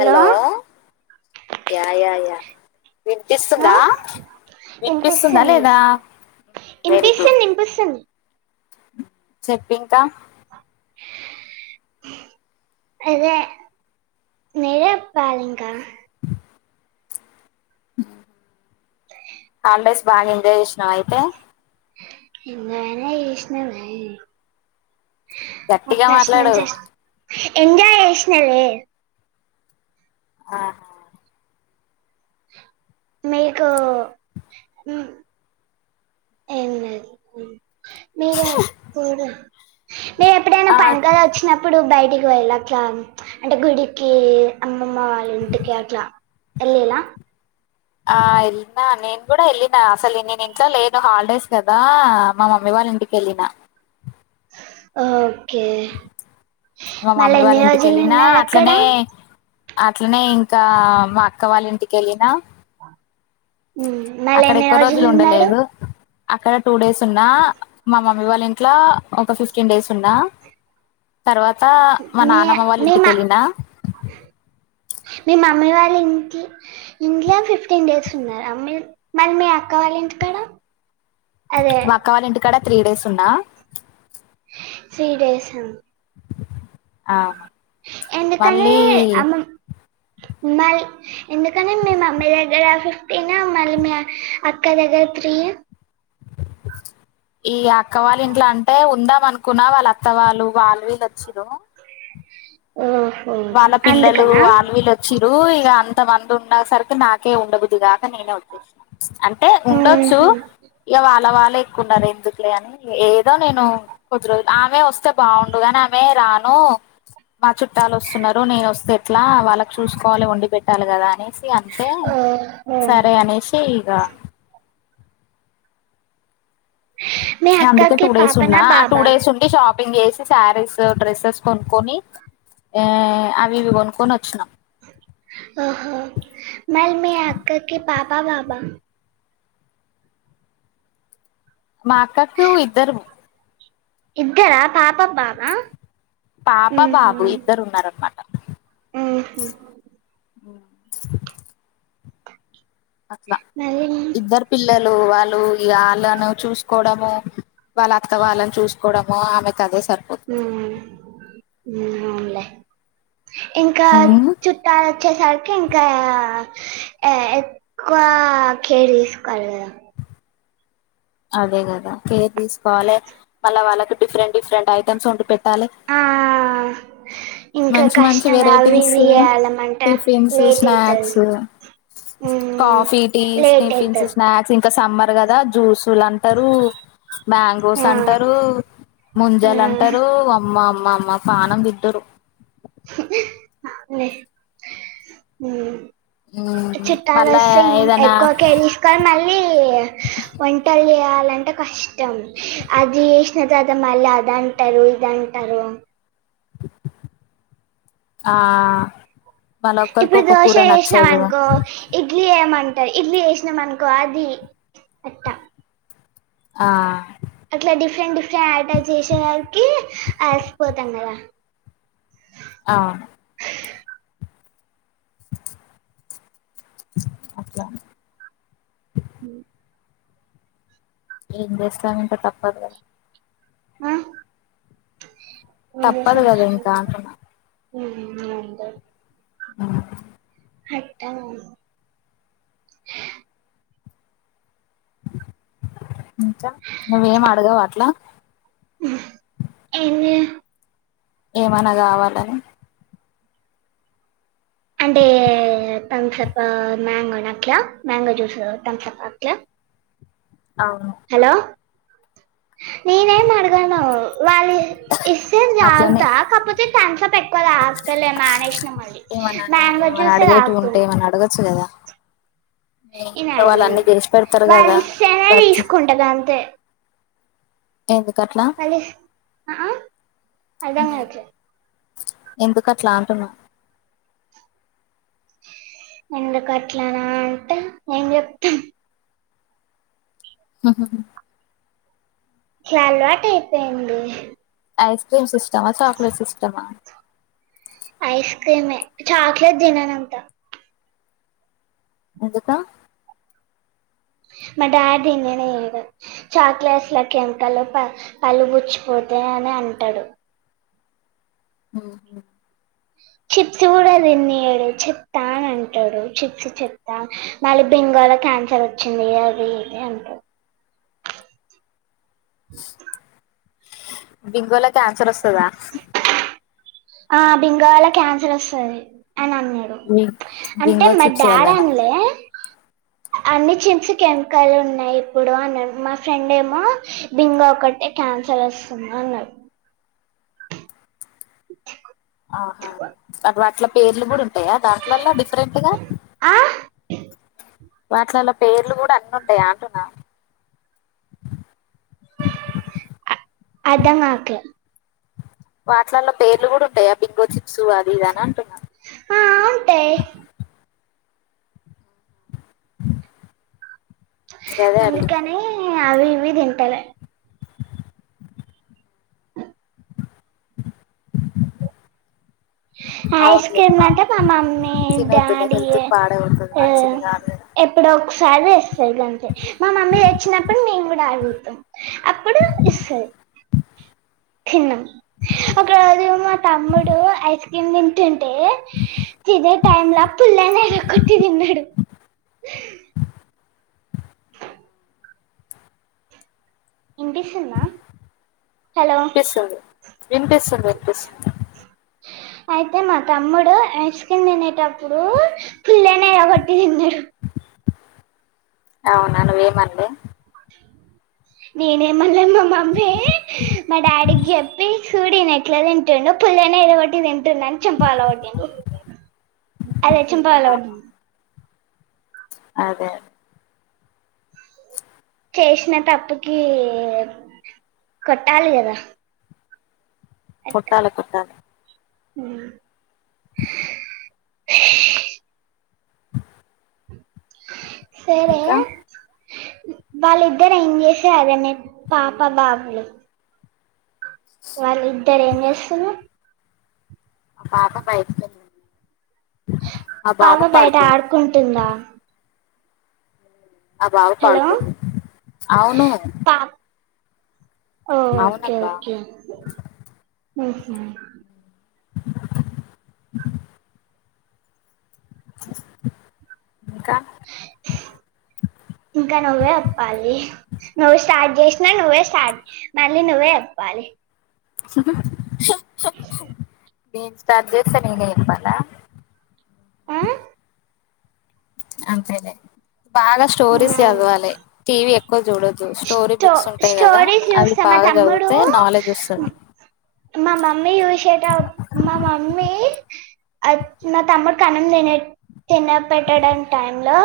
Hello యాయా yeah ఆ వినిపిస్తుందా వినిపిస్తుందా లేదా ఇంపిస్తుంది. ఇంపిస్తుంది. చెప్పింకా అదే మీరే చెప్పాలి ఇంకా హాల్డేస్ బాగా ఎంజాయ్ చేసినావా అయితే బాణేచేసినం గట్టిగా మాట్లాడు నుంచి ఎంజాయ్ చేసినమే ఆ మీకు మీర ఎప్పుడు మీరు ఎప్పుడైనా ఆ పండుగ వచ్చినప్పుడు అప్పుడు బయటికి వెళ్ళి అట్లా అంటే గుడికి అమ్మమ్మ వాళ్ళ ఇంటికి అట్లా ఏళ్లిలా ఆ వెళ్ళిన నేను కూడా వెళ్ళిన అసలు నేను ఇంట్లో లేను హాలిడేస్ కదా మా మమ్మీ వాళ్ళ ఇంటికి ఏళ్ళిన ఓకే మా మళ్ళీ మమ్మీ వాళ్ళ ఎన్ని ఇంటిక రోజులు వెళ్ళినా ఉన్నారు అక్కడ అట్లనే అట్లనే ఇంకా మా అక్కవాళ్ళ ఇంటికి వెళ్ళిన మ్, మళ్ళీ అక్కడ ఎన్ని ఎక్కువ రోజులు ఉన్నాడు ఉండలేదు. అక్కడ టూ డేస్ ఉన్నా మా మమ్మీ వాళ్ళ ఇంట్లో ఒక ఫిఫ్టీన్ డేస్ ఉన్నా. తర్వాత మా మీ నానమ్మ వాళ్ళ మీ మా ఇంటికవెళ్ళినా మీ మమ్మీ వాళ్ళ ఇంటి ఇంట్ల ఫిఫ్టీన్ డేస్ ఉన్నారా. అమ్ మరీ మీ అక్క వాళ్ళ ఇంటికడ అదే మా అక్క వాళ్ళ ఇంటికాడ త్రీ డేస్ ఉన్నా. త్రీ డేస్ ఆ ఎందుకని మళ్ళీ అమ్మ మల్ ఎందుకనీ మీ మమ్మీ దగ్గర ఫిఫ్టీన్ మళ్ళీ మీ అక్క దగ్గర త్రీ ఈ అక్కవాళ్ళ ఇంట్లో అంటే ఉందా మనకు కున్న, వాళ్ళు అత్త వాళ్ళు వాళ్ళుీవిళచ్చిరు. ఆఓ వాళ్ళ పిల్లలు వల్లువిల్లు వచ్చిారు. ఇగా అంత మంది ఉన్న సరికి నాకే ఉండబుద్దికలే నేనే వచ్చసిన అంటే ఉండొచ్చు. ఊహు. ఇక వాళ్ళ వాళ్ళ ఎక్కువన్నారు. ఎందుకులే, అని ఏదో నేను కొద్ది రోజులు ఆమె వస్తే బాగుండుగాని ఆమె రాను మా చుట్టాలు వచ్చి వస్తున్నారు. నేను వస్తే ఎట్లా వాళ్ళకి చూసుకోవాలి. వండి పెట్టాలి కదా అని ఇగ అంతే ఓహో సరే అనేషి ఈగ మీ అందుకే అక్కకి టూ డేస్ పాపనా ఉన్నా ఆ టూ బాబా డేస్ ఉండి షాప్ పింగ్ చేేసేసి, శారీస్ డ్రెస్సెస్ కొనుక్కొని అవి ఇవి కొనుక్కొని వచ్చినం ఓహో మరి మీ అక్క కి పాప బాబ మాఅక్కకి, ఇద్దరు, ఇద్దరా పాపబాబ పాప బాబు ఇద్దరు ఉన్నారనమాట. ఉ అట్లా మరి ఇద్దరు పిల్లోలు వాళ్ళు ఇగ వాళ్ళను చూసుకోవడము వాళ్ళ అత్త వాళ్ళని చూసుకోవడమో ఆమెకి అదే సరిపో ఊ ఊ అవునులే ఇంకా ఉమ్ చు ట్టాలొచ్చే సరికి ఇంకా ఎ ఎక్కువ కేర్ తీసుకోవాలి కదా అదే కదా కేర్ తీసుకోవాలి మళ్ళా వాళ్ళకు డిఫరెంట్ డిఫరెంట్ ఐటమ్స్ వండి పెట్టాలి ఆ ఇంకా మంచి మంచి కష్టమే అవి ఇవి వెరైటీసు చేయాలమంట టిఫిన్సు లేట్ అయితది స్నాక్సు ఉమ్ కాఫీ టీ లేట్ స్నిఫిన్స్ అయితది స్నా క్స్ ఇంకా సమ్మర్ కదా జ్యూసులంటారు మ్యాంగోస్ ఆ అంటారు ముంజలు ఉమ్ అంటరు అమ్మా అమ్మా అమ్మా పానం బి ట్టరు [inaudible] ఉమ్ మ్మ్ మళ్ళా చుట్టాలొస్తే ఇంగ్ ఏదైనా ఎక్కువ కేర్ తీస్ కానీ మళ్ళీ వంటలు చేయాలంటే కష్టం అది తాతం మళ్ళీ అది అంటారు ఇది అంటారు ఆ వాళ్ళ ఒక్కరికి ఇప్పుడు ఒక కూర దోషె చేసినాం నచ్చదు అనుకో ఇడ్లీ ఏయమంటా ఇడ్లీ ఏసినాం అనుకో అది అట్ట ఆ అట్లా డిఫరెంట్ డిఫరెంట్ ఆట చేసే వారికి ఆసిపోతాం కదా అవును అట్లా ఊ ఏం చేస్తాం ఇంక తప్పదు గా ఆ? తప్పదు కదా ఇంకా అంటున్నా [inaudible] అ హెట్టాం ఇంకా నువ్వేం అడగావా అట్లా [unintelligible] ఏమనా గావాలని అంటే థమ్సపా మ్యాంగోనా అట్లా మ్యాంగో జ్యూస్ థమ్సప్ అట్లా అవును హలో నేనేం అడగను వాళ్ళి ఇస్తే అట్లనే తాగుతా కాకపోతే థన్సప్ ఎక్కువ తాగుతలే మానేషినా మళ్ళీ మ్యాంగో జ్యూస్ ఏ తాగుతున్న అడుగచ్చు కదా మీ నేను ఇంట్లో వాళ్ళు అడిగను అన్ని చేసి పెడతారు వాళ్ళు కదా ఇస్తేనే బజ్ తీసుకుంటా గంతే ఎందుకట్లా వాళ్ళు ఇస్- ఆ ఆ, అర్థం ఊ కాదు ఎందుకట్లా అంటున్నా ఎందుకట్లనా అంటే ఏం చెప్తాం హుహు ట్ల అలవాటు అయిపోయింది ఐస్ క్రీమ్స్ ఇష్టమా చాక్లెట్స్ ఇష్టమా ఐస్ క్రీమే చాక్లేట్ తినడంతా మిగతా మ డాడీ తిననీయాడు చాక్లెట్స్ లా కెమికల్ ప పళ్లు పుచ్చిపోతాయి అని అంటాడు మ్మ్ చిప్స్ కూడా తిన్నియడు చెత్త అని అంటాడు చిప్స్ చెత్త మళ్ళీ బెంగాల్లో క్యాన్సర్ వచ్చింది అది ఇది అంటడు బింగోలా క్యాన్సర్ వస్తదా ఆ బింగోవల్ల క్యాన్సర్ వస్తది అని అన్నాడు బి అంటే బింగో మా చిప్స్ డాడ్ వల్లనా అన్లే అన్ని చిప్స్ కెమికల్ ఉన్నాయి ఇప్పుడు అన్నా మా ఫ్రెండ్ ఏమో బింగో ఒకటె క్యాన్సర్ వస్తుంది అన్నాడు ఆహా ఆ వాటిల పేర్లు కూడా ఉంటాయా దాంట్లలో డిఫరెంట్ గా ఆ వాట్లలలో పేర్లు కూడా అన్ని ఉంటాయా అంటున్నా అ అర్థం కావట్ల వాటిలలో పేర్లు కూడా ఉంటాయా బింగో చిప్స్ అది ఇదని అంటున్న ఆ ఉంటాయి గదే అడిగిన అందుకనే అవి ఇవి తింటలే ఐస్ అవునులే క్రీమ్ లంటే మా మమ్మీ తినొద్దులే డాడీ హెల్త్ యే పాడవుతుంది ఏ మంచిది కాదు కదా ఎప్పుడో ఒక్కసారి తెస్తాది గంతే మా మమ్మీ తెచ్చినప్పుడు మేము కూడా అడుగుతాం అప్పుడు ఇస్సది తిన్నం ఒక రోజు మా తమ్ముడు ఐస్ క్రీమ్ తింటుంటే తినే టైమ్ లా పుల్లలు ఎరుకుంటూ తిన్నాడు [unintelligible] ఇనిపిస్తుందా పిస్తుంది వినిపిస్తుంది వినిపిస్తుంది అయితే మా తమ్ముడు ఐస్ క్రీమ్ తినేట ప్పుడు పుల్లలేరబట్టి తిన్నడు అవునా నువ్వేమన్లే నేనేమన్లే మా మమ్మీ మా డాడీకి చెప్పి చూడు ఈనె ఎట్లా తింటుండు పుల్లలేరగొట్టి తింటుండని చెంప పగలకోట్టిండు అదే చెంప పగలగొట్టిండు అదే చేసిన తప్పుకి కొట్టాలి కదా కొట్టాలే కొట్టాలి హ్మ్ సరే ఇంకా వాళ్ళిద్దరు ఏం చేసే అదనే పాప బాబులు వాళ్ళు ఇద్దరు ఏం చేస్తునరు మా పాప బయటకెళ్ళింది పాప బయట పడుకుండు ఆడుకుంటుందా ఆ బాబు హలో పడుకుండు అవును పా ఓకే అవునబ్బా ఓకే ఊ హ్మ్ ఇంకా ఇంక నువ్వే ఎప్పాలి నువ్వు స్టార్ట్ జేష్నవ్ నువ్వే స్టార్ట్ మళ్ళీ నువ్వే ఎప్పాలి హుహు హు హు నేను స్టార్ట్ జేస్తె నేనే ఎప్పాలా ఆ అంతేలే బాగ స్టోరీస్ జదవాలె టీవీ ఎక్కువ జూడొద్దు స్టోరీ స్టో బుక్స్సుంటై గదా స్టోరీస్ అవ్ చూస్తా మా బాగ తమ్ముడు జదువుతే నాలెడ్జొస్తది మా మమ్మీ జూషేట మా మమ్మీ అద్ నా తమ్ముడ్కన్నం దినే తినపెట్టే టైమ్ లో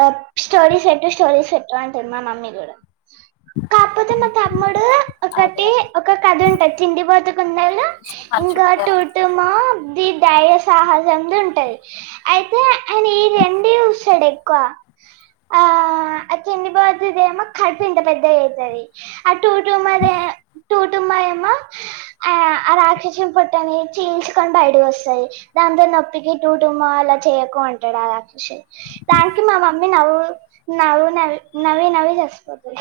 అ స్టోరీస్ బెట్టు స్టోరీస్ పెట్టు అంటది మా మమ్మీ గూడ కాపోతే మా తమ్ముడు అదే ఒకటి అదే ఒక కతుంటది తిండిబోతు కుందేలు మంచు టుటుమా ది ధైర్య సాహసందుంటది అయితే ఆయిన ఈ రెండు యూస్తడు ఎక్కువ ఆ ఆ తిండిపోతుదేమో కడుపు ఇంత పెద్దగైతది ఆ టుటుమదే టూటుమా యేమో ఆ ఆ రాక్షసుని పొట్టని చీల్చుకొని బయటికొస్తది దాంతో నొప్పికి టూటుమా అలా చెయ్యకు అంటడా ష్ దానికి మా మ మ్మీ నవ్వు నవ్వు నవి నవ్వి నవ్వి చస్తది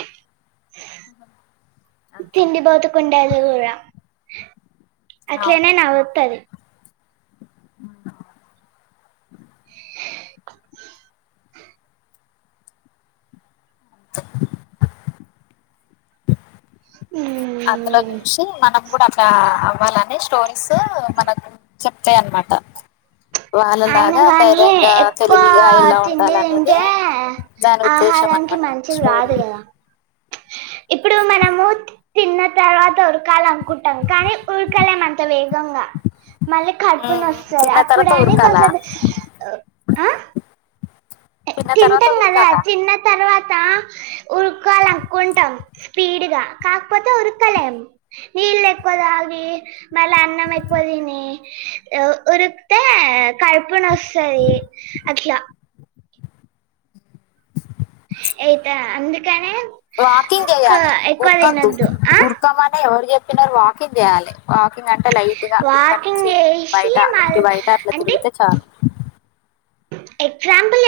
ఆ తిండి బోతు కుందేలు గూడ అవును అట్లేనే నవ్వుతది [unintelligible] ఊ అందులో జూషి మనం గూడ అట్లా అవ్వాలని స్టోరీస్సూ మనకు చెప్తయన్మట అయిన గానీ ఎక్కువా తెలివిగా ఎలా తిండి ఉండాలనేది దింటే దాని ఉద్దేశం ఆహారానికి అనమాట మంచిది గాదు స్టోరీది గదా ఇప్పుడూ మనము తిన్న తర్వాత ఉరకాలనుకుంటం కానీ ఉరకలేం మ అంత వేగంగా మళ్ళీ కడుపునొస్తది అప్పుడైన అలా తింటంగదా తిన్న తర్వాత ఉరుకాలనుకుంటం స్పీడుగా కాకపోతే ఉరుకలేం నీళ్లెక్కువ తాగీ మళ్ళ అన్నమెక్కువ తిని అ ఉరుక్తే కడుపునొస్తదీ అట్ల ఎయితా అందుకనే వాకింగ్ ఎక్కువ జేయాలె ఎక్కువ ఉర్కద్దు తినొద్దు ఆ ఉర్కమని ఎవరు జెప్ పినరు వాకింగ్ జేయాలె వాకింగ్ అంటే లైట్గా ఇక్కడ వాకింగ్ నుంచి చేసి బయట ఇంటి మళ్ళీ బయట అట్ల అంటే తిరుగుతే చాలు ఎగ్జాంపుల్ చెప్